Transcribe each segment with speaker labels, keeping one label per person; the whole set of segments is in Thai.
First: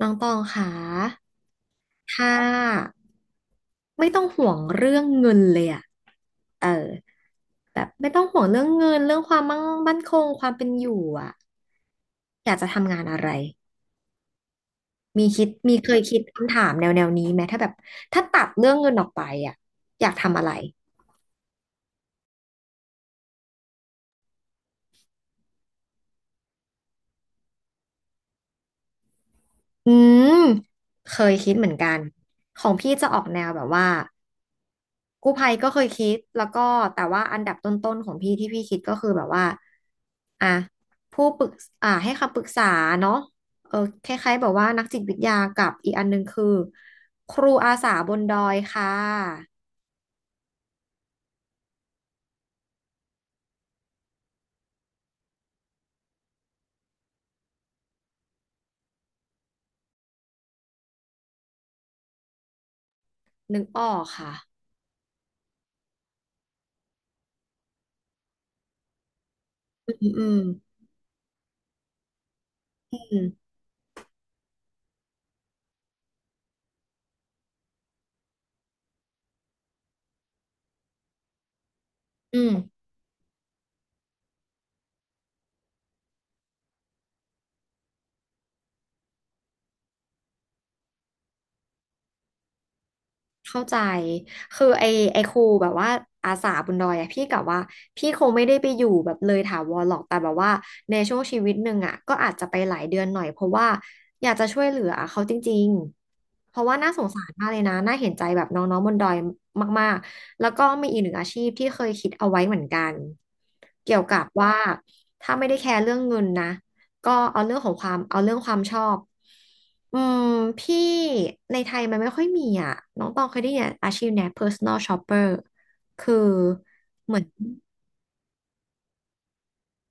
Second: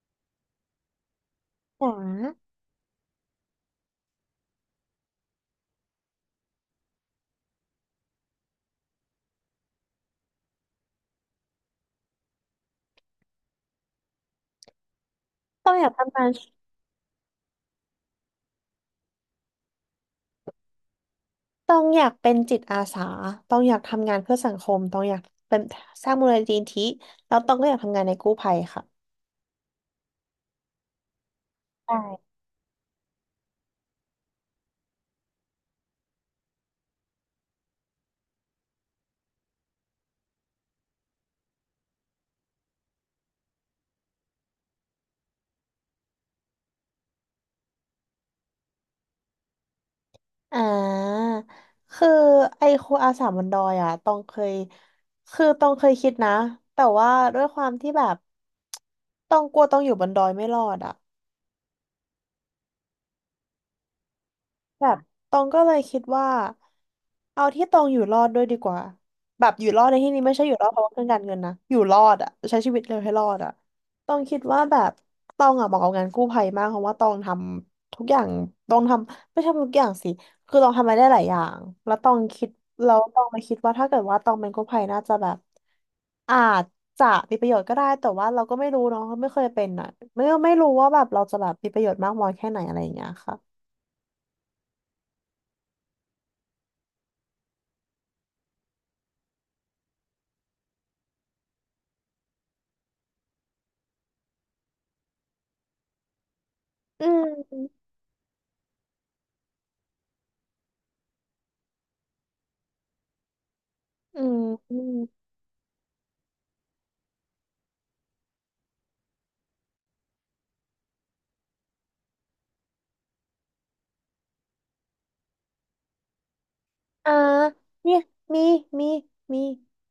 Speaker 1: น้องตองค่ะ
Speaker 2: หวัง
Speaker 1: ถ้าไม่ต้องห่วงเรื่องเงินเลยอะ เออ แบบไม่ต้องห่วงเรื่องเงินเรื่องความมั่งมั่นคงความเป็นอยู่อะ อยากจะทำงานอะไร มีคิด
Speaker 2: ต้อ
Speaker 1: มี
Speaker 2: งอยา
Speaker 1: เค
Speaker 2: ก
Speaker 1: ยคิ
Speaker 2: ทำ
Speaker 1: ด
Speaker 2: งาน
Speaker 1: คำถามแนวนี้ไหมถ้าแบบถ้าตัดเรื่องเงินออกไปอะอยากทำอะไร
Speaker 2: ต้องอยากเป็นจิตอาสาต้องอยากทำงานเพื่อสังคมต้องอยากเป็นสร้างมูลนิธิแล้วต้องก็อยากทำงานในกู้ภัยค่ะ
Speaker 1: อืมเคยคิดเหมือนกั
Speaker 2: ใช่
Speaker 1: นของพี่จะออกแนวแบบว่า กู้ภัยก็เคยคิดแล้วก็แต่ว่าอันดับต้นๆของพี่ที่พี่คิดก็คือแบบว่าอ่ะผู้ปรึกให้คำปรึกษาเนาะเออคล้ายๆแบบว่านักจิตวิทยากับอีกอันหนึงคือครูอาสาบนดอยค่ะ
Speaker 2: อ่าคือไอ้ครูอาสาบนดอยอ่ะต้องเคยต้องเคยคิดนะแต่ว่าด้วยความที่แบบต้องกลัวต้องอยู่บนดอยไม่รอดอ่ะ
Speaker 1: นึกออกค่ะ
Speaker 2: แบบตองก็เลยคิดว่าเอาที่ตองอยู่รอดด้วยดีกว่าแบบอยู่รอด
Speaker 1: อื
Speaker 2: ในที่
Speaker 1: ม
Speaker 2: นี้
Speaker 1: อื
Speaker 2: ไม่
Speaker 1: ม
Speaker 2: ใช่อยู่รอดเพราะว่าเรื่องการเงินนะอยู่รอดอะใช้ชีวิตเร็
Speaker 1: อื
Speaker 2: วให้รอด
Speaker 1: ม
Speaker 2: อะตองคิดว่าแบบตองอะเหมาะกับงานกู้ภัยมากเพราะว่าตองทำทุกอย่างตองทำไม่ใช่ทุกอย่างสิคือตองทำอะไรได้หลายอย่างแล้วตอง
Speaker 1: อื
Speaker 2: คิด
Speaker 1: ม
Speaker 2: แล้วตองมาคิดว่าถ้าเกิดว่าตองเป็นกู้ภัยน่าจะแบบอาจจะมีประโยชน์ก็ได้แต่ว่าเราก็ไม่รู้เนาะไม่เคยเป็นอะไม่รู้ว่าแบบเราจะแบบมีประโยชน์มากน้อยแค่ไหนอะไรอย่างเงี้ยค่ะ
Speaker 1: เข้าใจคือไอครูแบบว่าอาสาบนดอยอะพี่กะว่าพี่คงไม่ได้ไปอยู่แบบเลยถาวรหรอกแต่แบบว่าในช่วงชีวิตหนึ่งอะก็อาจจะไปหลายเดือนหน่อยเพราะว่าอยากจะช่วยเหลือเขาจริงๆเพราะว่าน่าส
Speaker 2: อื
Speaker 1: งสารมากเลยนะ
Speaker 2: ม
Speaker 1: น่าเห็นใจแบบน้องๆบนดอยมากๆแล้วก็มีอีกหนึ่งอาชีพที่เคยคิดเอาไว้เหมือนกันเกี่ยวกั
Speaker 2: อื
Speaker 1: บ
Speaker 2: ม
Speaker 1: ว่า
Speaker 2: อืม
Speaker 1: ถ้าไม่ได้แคร์เรื่องเงินนะ ก็เอาเรื่องของความเอาเรื่องความชอบ อืมพี่ในไทยมันไม่ค่อยมีอ่ะน้องตองเคยได้ยินอาชีพเนี้ย personal shopper คือ
Speaker 2: อ่าเนี่ยมีมีมี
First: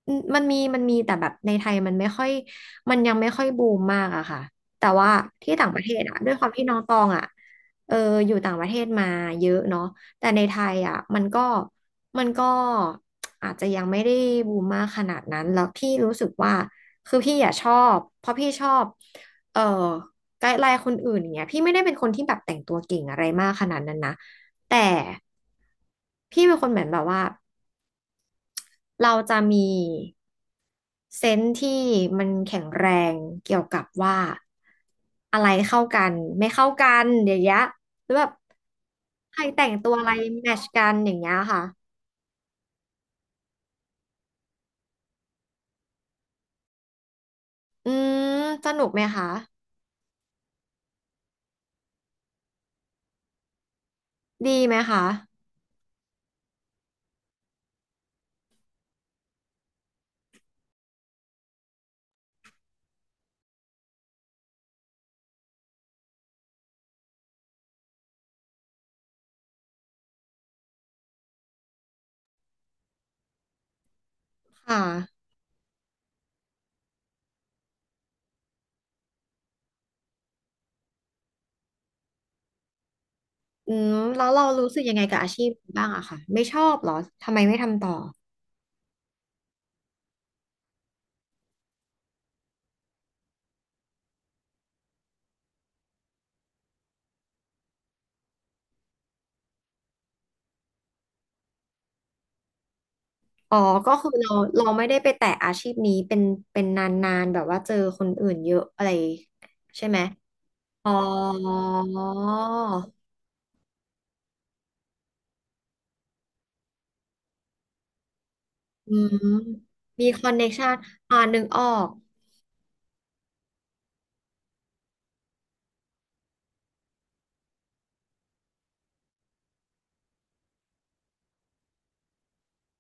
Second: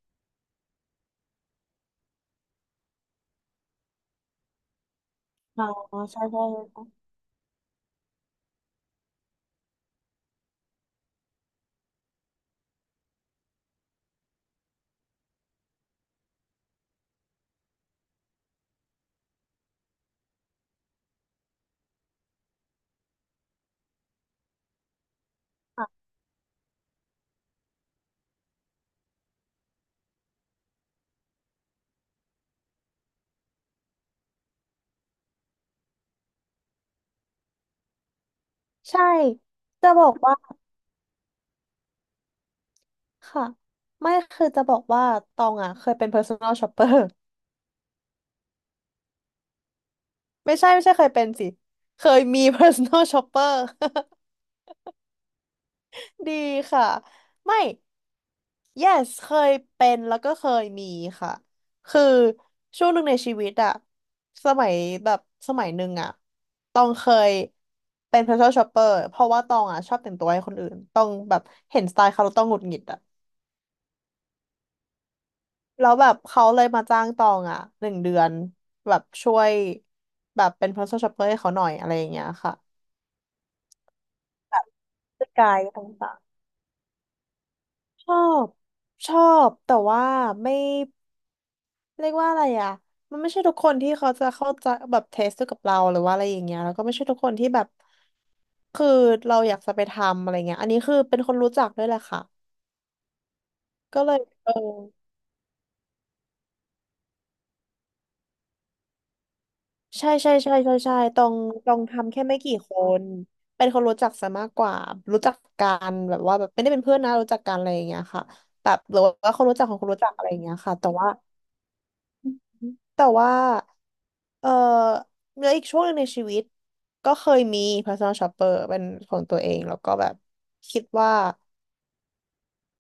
Speaker 1: อืมมันมีแต่แบบในไทยมันไม่ค่อยยังไม่ค่อยบูมมากอะค่ะแต่ว่าที่
Speaker 2: อ๋อ
Speaker 1: ต่างประเทศอะ
Speaker 2: ใช่
Speaker 1: ด้วยค
Speaker 2: ใช่
Speaker 1: วามที่น้องตอ
Speaker 2: ใช่
Speaker 1: งอะเอออยู่ต่างประเทศมาเยอะเนาะแต่ในไทยอะมันก็อาจจะยังไม่ได้บูมมากขนาดนั้นแล้วพี่รู้สึกว่าคือพี่อะชอบเพราะพี่ชอบเออไกด์ไลน์คนอื่นอย่างเงี้ยพี่ไม่ได้เป็นคนที่แบบแต่งตัวเก่งอะไรมากขนาดนั้นนะแต่
Speaker 2: ค่ะ
Speaker 1: พี่เป็นคนเหมือนแบบว่า เราจะมีเซนส์ที่มันแข็งแรงเกี่ยวกับว่าอะไรเข้ากันไม่เข้ากันอย่างเงี้ยหรือแบบ
Speaker 2: ใช่
Speaker 1: ใครแต่ง
Speaker 2: จะ
Speaker 1: ตัว
Speaker 2: บ
Speaker 1: อะ
Speaker 2: อ
Speaker 1: ไร
Speaker 2: กว่า
Speaker 1: แมทช์กันอย่างเงี้ยค่ะ
Speaker 2: ค่ะไม่คือจะบอกว่าตองอ่ะเคยเป็น personal shopper
Speaker 1: อืมสนุกไหมคะ
Speaker 2: ไม่ใช่เคยเป็นสิเคยมี personal shopper
Speaker 1: ดีไหมคะ
Speaker 2: ดีค่ะไม่ yes เคยเป็นแล้วก็เคยมีค่ะ คือช่วงหนึ่งในชีวิตอะสมัยแบบสมัยหนึ่งอะตองเคยเป็น personal shopper เพราะว่าตองอะชอบแต่งตัวให้คนอื่นตองแบบเห็นสไตล์เขาแล้วต้องหงุดหงิดอะ
Speaker 1: ค่ะ
Speaker 2: แล้วแบบเขาเลยมาจ้างตองอะหนึ่งเดือนแบบช่วยแบบเป็น personal shopper ให้เขาหน่อยอะไรอย่างเงี้ยค่ะ
Speaker 1: อืมแล้วเรารู้สึกยังไงกับ
Speaker 2: ส
Speaker 1: อาชีพ
Speaker 2: กาย
Speaker 1: นี้
Speaker 2: ต
Speaker 1: บ้างอะ
Speaker 2: ่า
Speaker 1: ค่ะ
Speaker 2: ง
Speaker 1: ไม่ชอบเหรอทำไมไม่ทำต่อ
Speaker 2: ๆบชอบแต่ว่าไม่ เรียกว่าอะไรอ่ะมันไม่ใช่ทุกคนที่เขาจะเข้าใจแบบเทสกับเราหรือว่าอะไรอย่างเงี้ยแล้วก็ไม่ใช่ทุกคนที่แบบคือเราอยากจะไปทำอะไรเงี้ยอันนี้คือเป็นคนรู้จักด้วยแหละค่ะ
Speaker 1: อ๋อก็
Speaker 2: ก็
Speaker 1: คื
Speaker 2: เล
Speaker 1: อ
Speaker 2: ย
Speaker 1: เรา
Speaker 2: เออ
Speaker 1: เราไม่ได้ไปแตะอาชีพนี้เป็นนานๆแบบว่าเจอคนอื่นเยอะอะไรใช่ไหม
Speaker 2: ใช่ใช่ใช่ใช่
Speaker 1: อ๋อ
Speaker 2: ใช่ตรงทำแค่ไม่กี่คนเป็นคนรู้จักซะมากกว่ารู้จักกันแบบว่าแบบไม่ได้เป็นเพื่อนนะรู้จักกันอะไรอย่างเงี้ยค่ะแบบ
Speaker 1: อื
Speaker 2: หรือ
Speaker 1: ม
Speaker 2: ว่าคนรู้จักของคนรู้
Speaker 1: มี
Speaker 2: จัก
Speaker 1: ค
Speaker 2: อะ
Speaker 1: อ
Speaker 2: ไร
Speaker 1: น
Speaker 2: อย่า
Speaker 1: เน
Speaker 2: ง
Speaker 1: t
Speaker 2: เงี้ย
Speaker 1: ชั
Speaker 2: ค่ะ
Speaker 1: น
Speaker 2: แต่ว่า
Speaker 1: นึกออก
Speaker 2: แต่ว่าเออแล้วอีกช่วงหนึ่งในชีวิตก็เคยมี personal shopper เป็นของตัวเองแล้วก็แบบคิดว่า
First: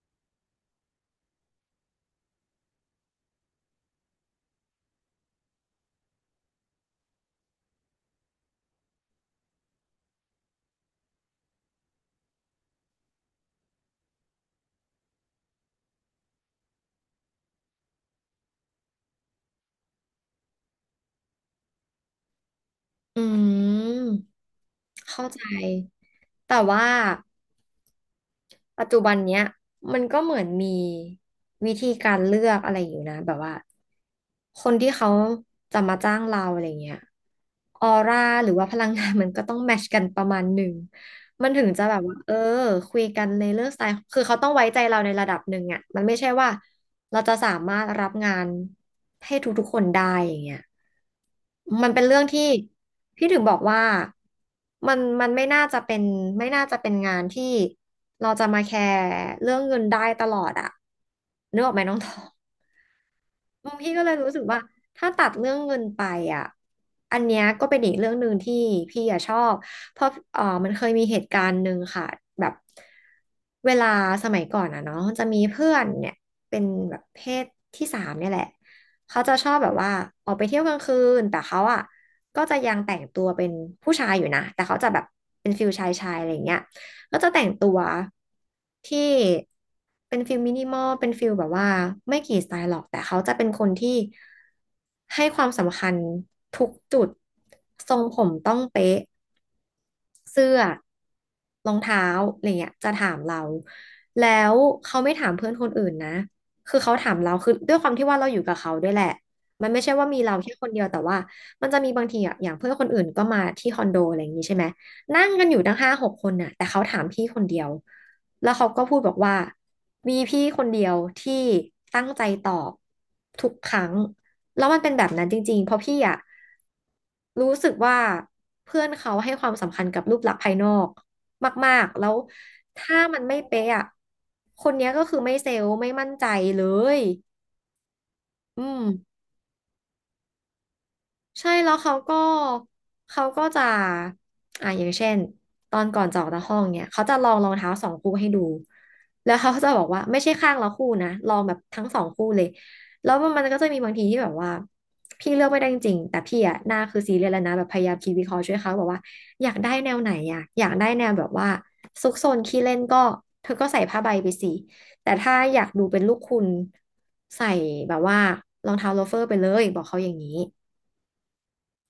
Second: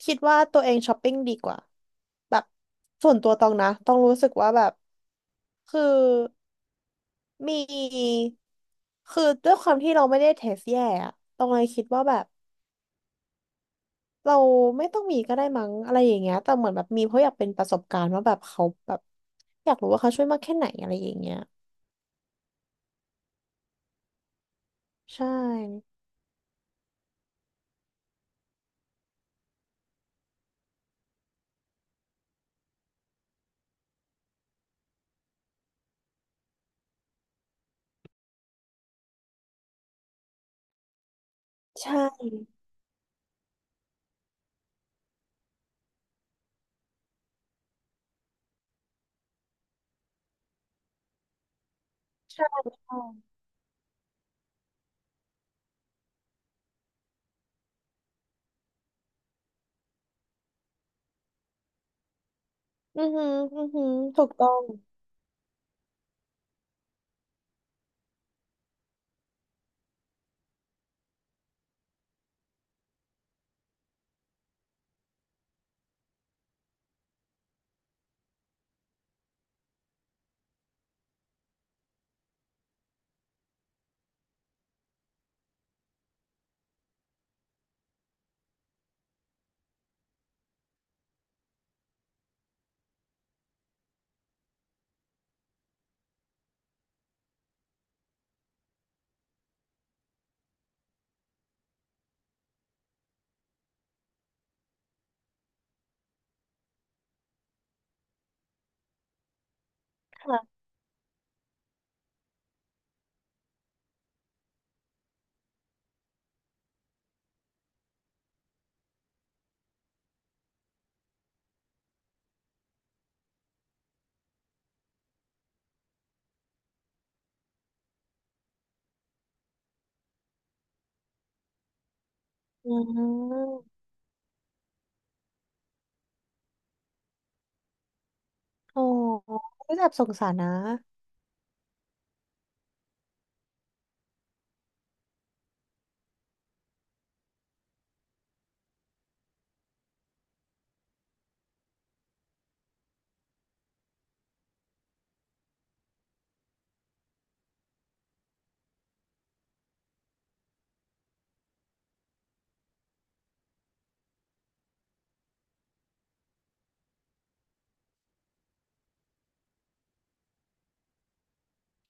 Speaker 2: คิดว่าตัวเองช้อปปิ้งดีกว่าแบบส่วนตัวตองนะต้องรู้สึกว่าแบบคือมีคือด้วยความที่เราไม่ได้เทสแย่อะตองเลยคิดว่าแบบเราไม่ต้องมีก็ได้มั้งอะไรอย่างเงี้ยแต่เหมือนแบบมีเพราะอยากเป็นประสบการณ์ว่าแบบเขาแบบอยากรู้ว่าเขาช่วยมากแค่ไหนอะไรอย่างเงี้ย
Speaker 1: อืม เข้า
Speaker 2: ใช่
Speaker 1: ใจ แต่ว่าปัจจุบันเนี้ยมันก็เหมือนมีวิธีการเลือกอะไรอยู่นะแบบว่าคนที่เขาจะมาจ้างเราอะไรเงี้ยออร่าหรือว่าพลังงาน มันก็ต้องแมชกันประมาณหนึ่งมันถึงจะแบบว่า
Speaker 2: ใช่
Speaker 1: คุยกันในเรื่องสไตล์คือเขาต้องไว้ใจเราในระดับหนึ่งอ่ะมันไม่ใช่ว่า เราจะสามารถรับงานให้ทุกๆคนได้อย่างเงี้ยมันเป็นเรื่อง
Speaker 2: ใช่
Speaker 1: ที่
Speaker 2: ใช่
Speaker 1: พี่ถึงบอกว่ามันไม่น่าจะเป็นไม่น่าจะเป็นงานที่เราจะมาแคร์เรื่องเงินได้ตลอดอะนึกออกไหมน้อง ตอ
Speaker 2: อือหืออือ
Speaker 1: บาง
Speaker 2: หื
Speaker 1: พี่
Speaker 2: อ
Speaker 1: ก็เลย
Speaker 2: ถูก
Speaker 1: รู้สึก
Speaker 2: ต้อ
Speaker 1: ว่า
Speaker 2: ง
Speaker 1: ถ้าตัดเรื่องเงินไปอ่ะ อันเนี้ยก็เป็นอีกเรื่องหนึ่งที่พี่อะชอบ เพราะมันเคยมีเหตุการณ์หนึ่งค่ะแบบเวลาสมัยก่อนอ่ะเนาะมันจะมีเพื่อนเนี่ยเป็นแบบเพศที่สามเนี่ยแหละเขาจะชอบแบบว่าออกไปเที่ยวกลางคืนแต่เขาอ่ะก็จะยังแต่งตัวเป็นผู้ชายอยู่นะแต่เขาจะแบบเป็นฟิลชายชายอะไรอย่างเงี้ย ก็จะแต่งตัวที่เป็นฟิลมินิมอลเป็นฟิลแบบว่าไม่กี่สไตล์หรอกแต่เขาจะเป็นคนที่ให้ความสำคัญทุกจุดทรงผมต้องเป๊ะเสื้อรองเท้าอะไรเงี้ยจะถามเราแล้วเขาไม่ถามเพื่อนคนอื่นนะคือเขาถามเราคือด้วยความที่ว่าเราอยู่กับเขาด้วยแหละมันไม่ใช่ว่ามีเราแค่
Speaker 2: ค่ะ
Speaker 1: คนเดียวแต่ว่ามันจะมีบางทีอ่ะอย่างเพื่อนคนอื่นก็มาที่คอนโดอะไรอย่างนี้ใช่ไหม นั่งกันอยู่ตั้งห้าหกคนน่ะแต่เขาถามพี่คนเดียวแล้วเขาก็พูดบอกว่ามีพี่คนเดียวที่ตั้งใจตอบทุกครั้งแล้วมันเป็นแบบนั้นจริงๆเพราะพี่อะรู้สึกว่าเพื่อนเขาให้ความสำคัญกับรูปลักษณ์ภายนอกมากๆแล้ว
Speaker 2: อื
Speaker 1: ถ้ามันไม่เป๊ะ
Speaker 2: ม
Speaker 1: อะคนเนี้ยก็คือไม่เซลล์ไม่มั่นใจเลยอื
Speaker 2: อ๋อ
Speaker 1: ม
Speaker 2: ไม่แบบสงสารนะ
Speaker 1: ใช่แล้วเขาก็เขาก็จะอย่างเช่นตอนก่อนจะออกจากห้องเนี่ยเขาจะลองรองเท้าสองคู่ให้ดูแล้วเขาจะบอกว่าไม่ใช่ข้างละคู่นะลองแบบทั้งสองคู่เลยแล้วมันก็จะมีบางทีที่แบบว่าพี่เลือกไม่ได้จริงๆแต่พี่อะหน้าคือซีเรียสแล้วนะแบบพยายามคิดวิเคราะห์ช่วยเขาบอกว่าอยากได้แนวไหนอะอยากได้แนวแบบว่าซุกซนขี้เล่นก็เธอก็ใส่ผ้าใบไปสิแต่ถ้าอยากดูเป็นลูกคุณใส่แบบว่ารองเท้าโลเฟอร์ไปเลยบอกเขาอย่างนี้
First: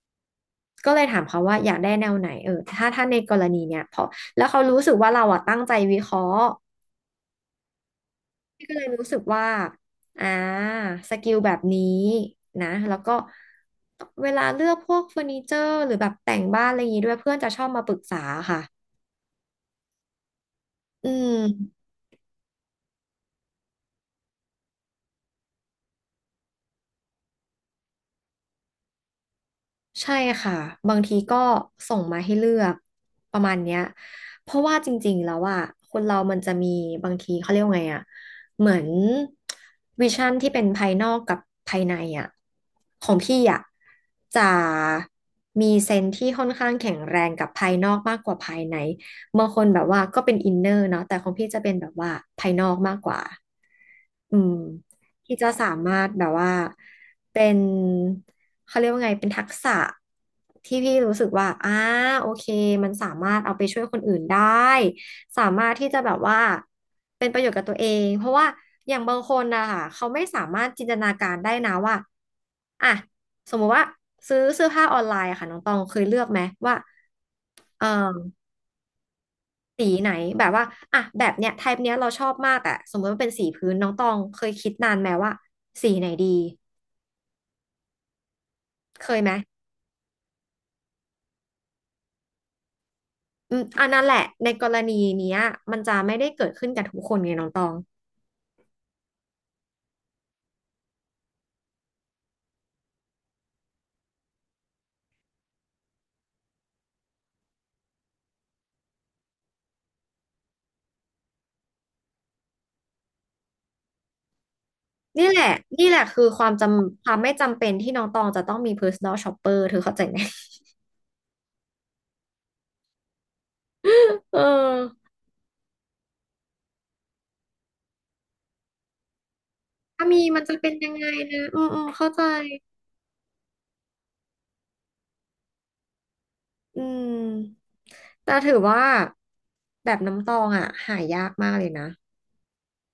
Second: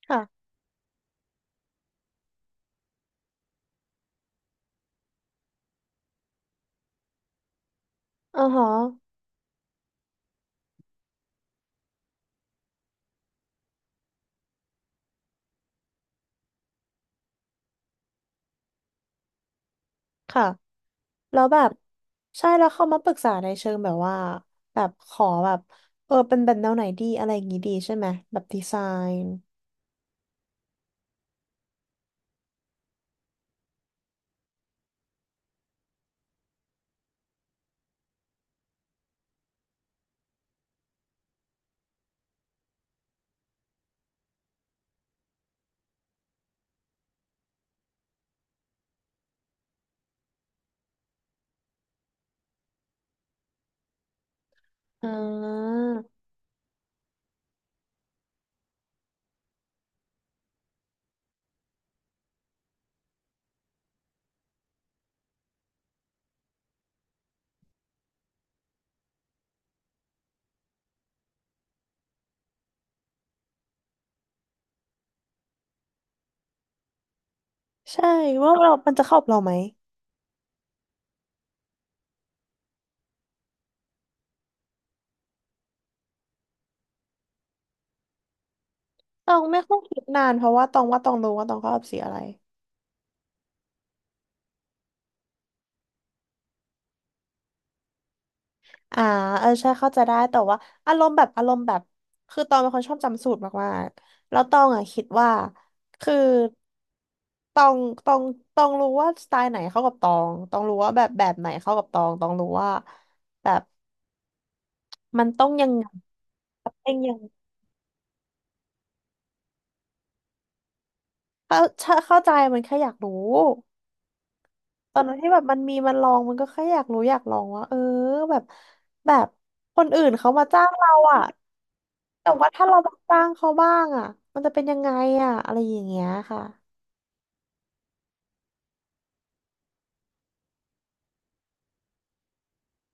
Speaker 2: ค่ะ
Speaker 1: ก็เลยถามเขาว่าอยากได้แนวไหนเออถ้าในกรณีเนี้ยพอแล้วเขารู้สึกว่าเราอะตั้งใจวิเคราะห์
Speaker 2: อือ
Speaker 1: พี่
Speaker 2: ฮะ
Speaker 1: ก็เลยรู้สึกว่าอ่าสกิลแบบนี้นะแล้วก็เวลาเลือกพวกเฟอร์นิเจอร์หรือแบบแต่งบ้านอะไรอย่างงี้ด้วยเพื่อนจะชอบมาปรึกษาค่ะ
Speaker 2: ค่ะ
Speaker 1: อื
Speaker 2: แล้วแบบ
Speaker 1: ม
Speaker 2: ใช่แล้วเขามาปรึกษาในเชิงแบบว่าแบบขอแบบเออเป็นแบบแนวไหนดีอะไรอย่างงี้ดีใช่ไหมแบบดีไซน์
Speaker 1: ใช่ค่ะบางทีก็ส่งมาให้เลือกประมาณเนี้ยเพราะว่าจริงๆแล้วอ่ะคนเรามันจะมีบางทีเขาเรียกว่าไงอ่ะเหมือนวิชั่นที่เป็นภายนอกกับภายในอ่ะของพี่อ่ะจะมีเซนส์ที่ค่อนข้างแข็งแรงกับภายนอกมากกว่าภายในบางคนแบบว่าก็เป็นอินเนอร์เนาะแต่ของพี่จะเป็นแบบว่าภายนอกมากกว่า อืม
Speaker 2: อ่
Speaker 1: ที่จะสา
Speaker 2: า
Speaker 1: มารถแบบว่าเป็นเขาเรียกว่าไงเป็นทักษะที่พี่รู้สึกว่าโอเคมันสามารถเอาไปช่วยคนอื่นได้สามารถที่จะแบบว่าเป็นประโยชน์กับตัวเองเพราะว่าอย่างบางคนนะคะเขาไม่สามารถจินตนาการได้นะว่าอ่ะสมมุติว่าซื้อเสื้อผ้าออนไลน์อะค่ะน้องตองเคยเลือกไหมว่าเออ
Speaker 2: ใช่ว่าเรามันจะเข้ากับเราไหม
Speaker 1: สีไหนแบบว่าอ่ะแบบเนี้ยไทป์เนี้ยเราชอบมากแต่สมมติว่าเป็นสีพื้นน้องตองเคยคิดนานไหมว่าสีไหนดีเคย
Speaker 2: ต
Speaker 1: ไหม
Speaker 2: อง ไม่ค่อยคิดนาน เพราะว่าตองว่าตองรู้ว่าตองเข้ากอบสีอะไร
Speaker 1: อืมอันนั้นแหละในกรณีเนี้ยมันจะไม่ได้เกิดขึ้นกับทุกคนไงน้องตอง
Speaker 2: อ่าเออใช่เข้าใจได้แต่ว่าอารมณ์แบบคือตองเป็นคนชอบจำสูตรมากๆแล้วตองอ่ะคิดว่าคือตองตองตองรู้ว่าสไตล์ไหนเข้ากับตองตองรู้ว่าแบบแบบไหนเข้ากับตองตองรู้ว่าแบบมั
Speaker 1: นี่
Speaker 2: น
Speaker 1: แห
Speaker 2: ต้
Speaker 1: ละ
Speaker 2: องยัง
Speaker 1: นี่
Speaker 2: ไง
Speaker 1: แหละคือความจ
Speaker 2: ยัง
Speaker 1: ำค
Speaker 2: ยั
Speaker 1: วาม
Speaker 2: ง
Speaker 1: ไม่จำเป็นที่น้องตองจะต้องมี personal shopper เธอเข้าใจไหม
Speaker 2: เข้าใจมันแค่อยากรู้
Speaker 1: เออ
Speaker 2: ตอนนั้นที่แบบมันมีมันลองมันก็แค่อยากรู้อยากลองว่าเออแบบแบบคนอื่
Speaker 1: ถ้า
Speaker 2: น
Speaker 1: มี
Speaker 2: เขา
Speaker 1: มัน
Speaker 2: มา
Speaker 1: จะ
Speaker 2: จ้า
Speaker 1: เป็
Speaker 2: ง
Speaker 1: นยั
Speaker 2: เรา
Speaker 1: งไง
Speaker 2: อ่ะ
Speaker 1: นะอืมอืมเข้าใจ
Speaker 2: แต่ว่าถ้าเรามาจ้างเขาบ้างอ่ะมันจะเป็นยังไงอ่ะอะไรอย่างเงี้ยค่ะ
Speaker 1: อืมแต่ถือว่าแบบน้ำตองอ่ะหายากมากเลยนะ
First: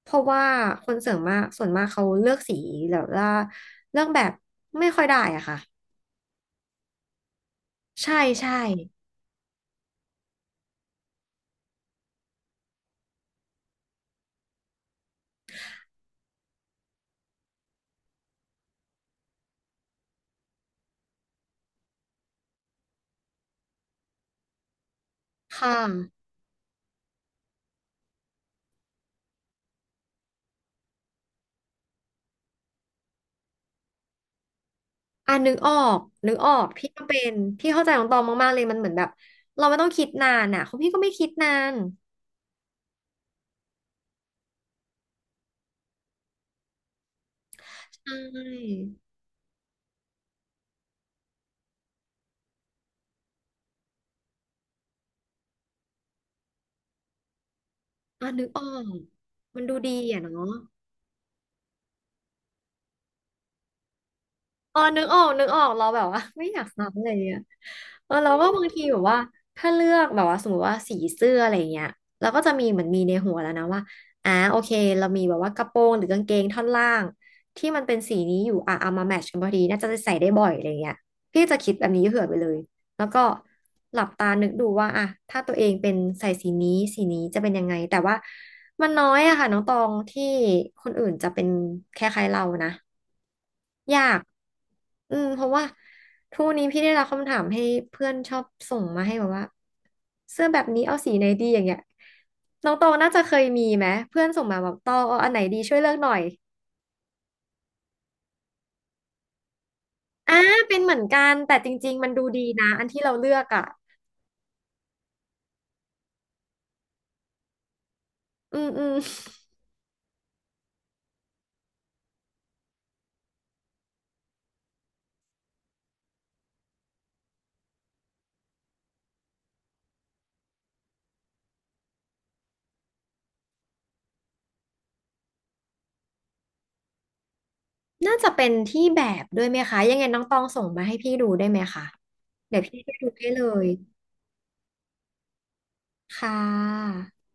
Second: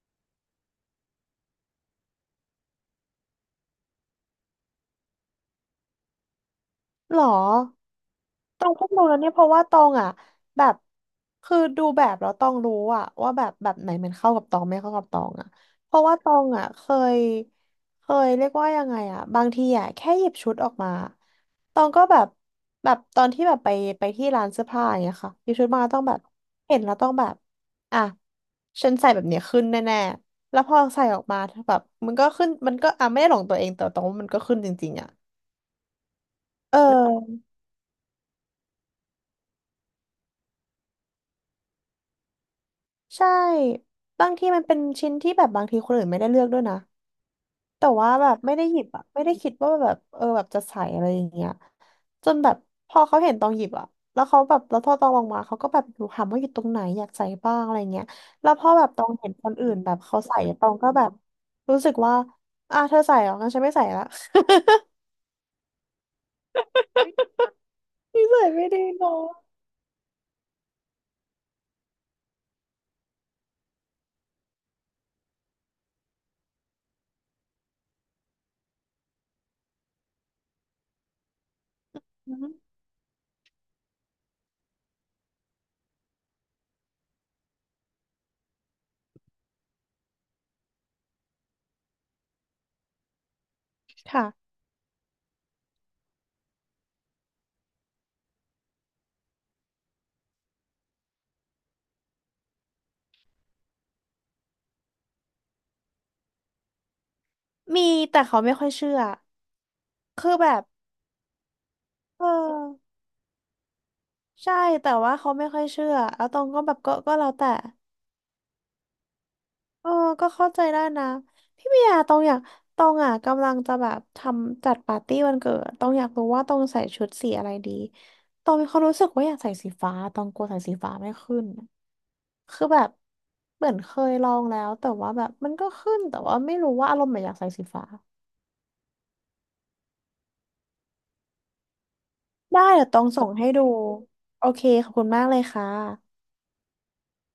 Speaker 1: เพราะว่าคนเส่วนมากเขาเลือกสีแบบว่าเลือกแบบไม่ค่อยได้อะค่ะ
Speaker 2: หรอ
Speaker 1: ใช่ใช่
Speaker 2: ตองเพิ่งรู้นะเนี่ยเพราะว่าตองอ่ะแบบคือดูแบบแล้วตองรู้อ่ะว่าแบบแบบไหนมันเข้ากับตองไม่เข้ากับตองอ่ะเพราะว่าตองอ่ะเคยเรียกว่ายังไงอ่ะบางทีอ่ะแค่หยิบชุดออกมาตองก็แบบแบบตอนที่แบบไปที่ร้านเสื้อผ้าอย่างเงี้ยค่ะหยิบชุด
Speaker 1: ค่ะ
Speaker 2: มาต้องแบบเห็นแล้วต้องแบบอ่ะฉันใส่แบบเนี้ยขึ้นแน่ๆแล้วพอใส่ออกมาแบบมันก็ขึ้นมันก็อ่ะไม่ได้หลงตัวเองแต่ตองว่ามันก็ขึ้นจริงๆอ่ะ
Speaker 1: อ่ะนึกออกนึกออก
Speaker 2: เ
Speaker 1: พี่ก็เป็น
Speaker 2: ออ
Speaker 1: พี่เข้าใจของตองมากๆเลยมันเหมือนแบบเราไม่ต้องคิดนานอ่ะของพี่ก็ไม่คิดนาน
Speaker 2: ใช่บางทีมันเป็นชิ้นที่แบบบางทีคนอื่นไม่ได้เลือกด้วยนะแต่
Speaker 1: ใช
Speaker 2: ว่าแบบไม่ได้หยิ
Speaker 1: ่
Speaker 2: บอะไม่ได้คิดว่าแบบเออแบบจะใส่อะไรอย่างเงี้ยจนแบบพอเขาเห็นตองหยิบอะแล้วเขาแบบแล้วพอตองลงมาเขาก็แบบดูถามว่าอยู่ตรงไหนอยากใส่บ้างอะไรเงี้ย
Speaker 1: อ่ะนึ
Speaker 2: แล้
Speaker 1: ก
Speaker 2: ว
Speaker 1: อ
Speaker 2: พ
Speaker 1: อ
Speaker 2: อแบบ
Speaker 1: ก
Speaker 2: ตองเห็นคน
Speaker 1: มัน
Speaker 2: อื่
Speaker 1: ดู
Speaker 2: น
Speaker 1: ดี
Speaker 2: แบบเขา
Speaker 1: อ่ะ
Speaker 2: ใส่
Speaker 1: เนาะ
Speaker 2: ตองก็แบบรู้สึกว่าอ่ะเธอใส่เหรองั้นฉันไม่ใส่ละ
Speaker 1: เออ นึกออกนึกออกเราแบบว่า ไม่อยากซักเลยอย่ะเงี้ยเออ
Speaker 2: น
Speaker 1: เรา
Speaker 2: ใส่
Speaker 1: ก็บา
Speaker 2: ไม่
Speaker 1: งที
Speaker 2: ดี
Speaker 1: แบบว่า
Speaker 2: เนาะ
Speaker 1: ถ้าเลือกแบบว่าสมมติว่าสีเสื้ออะไรอย่างเงี้ยเราก็จะมีเหมือนมีในหัวแล้วนะว่าอ่าโอเคเรามีแบบว่ากระโปรงหรือกางเกงท่อนล่างที่มันเป็นสีนี้อยู่อ่ะเอามาแมทช์กันพอดีน่าจะใส่ได้บ่อยอะไรอย่างเงี้ยพี่จะคิดแบบนี้เผื่อ
Speaker 2: อื
Speaker 1: ไปเล
Speaker 2: ม
Speaker 1: ย แล้วก็หลับตานึกดูว่าอะถ้าตัวเองเป็นใส่สีนี้สีนี้จะเป็นยังไงแต่ว่ามันน้อยอะค่ะน้องตองที่คนอื่นจะเป็นคล้ายๆเรานะยาก
Speaker 2: ค่ะ
Speaker 1: อืมเพราะว่าทุกวันนี้พี่ได้รับคำถามให้เพื่อนชอบส่งมาให้แบบว่าเสื้อแบบนี้เอาสีไหนดีอย่างเงี้ยน้องตองน่าจะเคยมีไหมเพื่อนส่งมาบอกตองเอาอันไหนดีช่วยเลือกหน่อย
Speaker 2: มีแต่เขาไม่ค่อยเชื่อคื
Speaker 1: อ่า
Speaker 2: อแบบ
Speaker 1: เป็นเหมือนกันแต่จริงๆมันดู
Speaker 2: เออ
Speaker 1: ดีนะอันที่เราเลือกอ่ะ
Speaker 2: ใช่แต่ว่าเขาไม่ค่อยเชื่อแล้วตองก็แบบก็แล้วแต่
Speaker 1: อืมอืม
Speaker 2: เออก็เข้าใจได้นะพี่เบียร์ตองอยากตองอ่ะกำลังจะแบบทำจัดปาร์ตี้วันเกิดตองอยากรู้ว่าตองใส่ชุดสีอะไรดีตองมีความรู้สึกว่าอยากใส่สีฟ้าตองกลัวใส่สีฟ้าไม่ขึ้นคือแบบเหมือนเคยลองแล้วแต่ว่าแบบมันก็ขึ้นแต่ว่าไม่รู้ว่าอารมณ์แบบอยากใส่สีฟ้า
Speaker 1: น่าจะเป็นที่แบบด้วยไหมคะยังไงน้องตองส่งมาให้พี่ดูได้ไหมคะเดี๋ย
Speaker 2: ได้
Speaker 1: วพี่
Speaker 2: เดี๋ย
Speaker 1: ไป
Speaker 2: วตอ
Speaker 1: ดู
Speaker 2: งส่
Speaker 1: ให้
Speaker 2: ง
Speaker 1: เล
Speaker 2: ให้ดู
Speaker 1: ย
Speaker 2: โอเคขอบคุณมากเลยค่ะ
Speaker 1: ค่ะ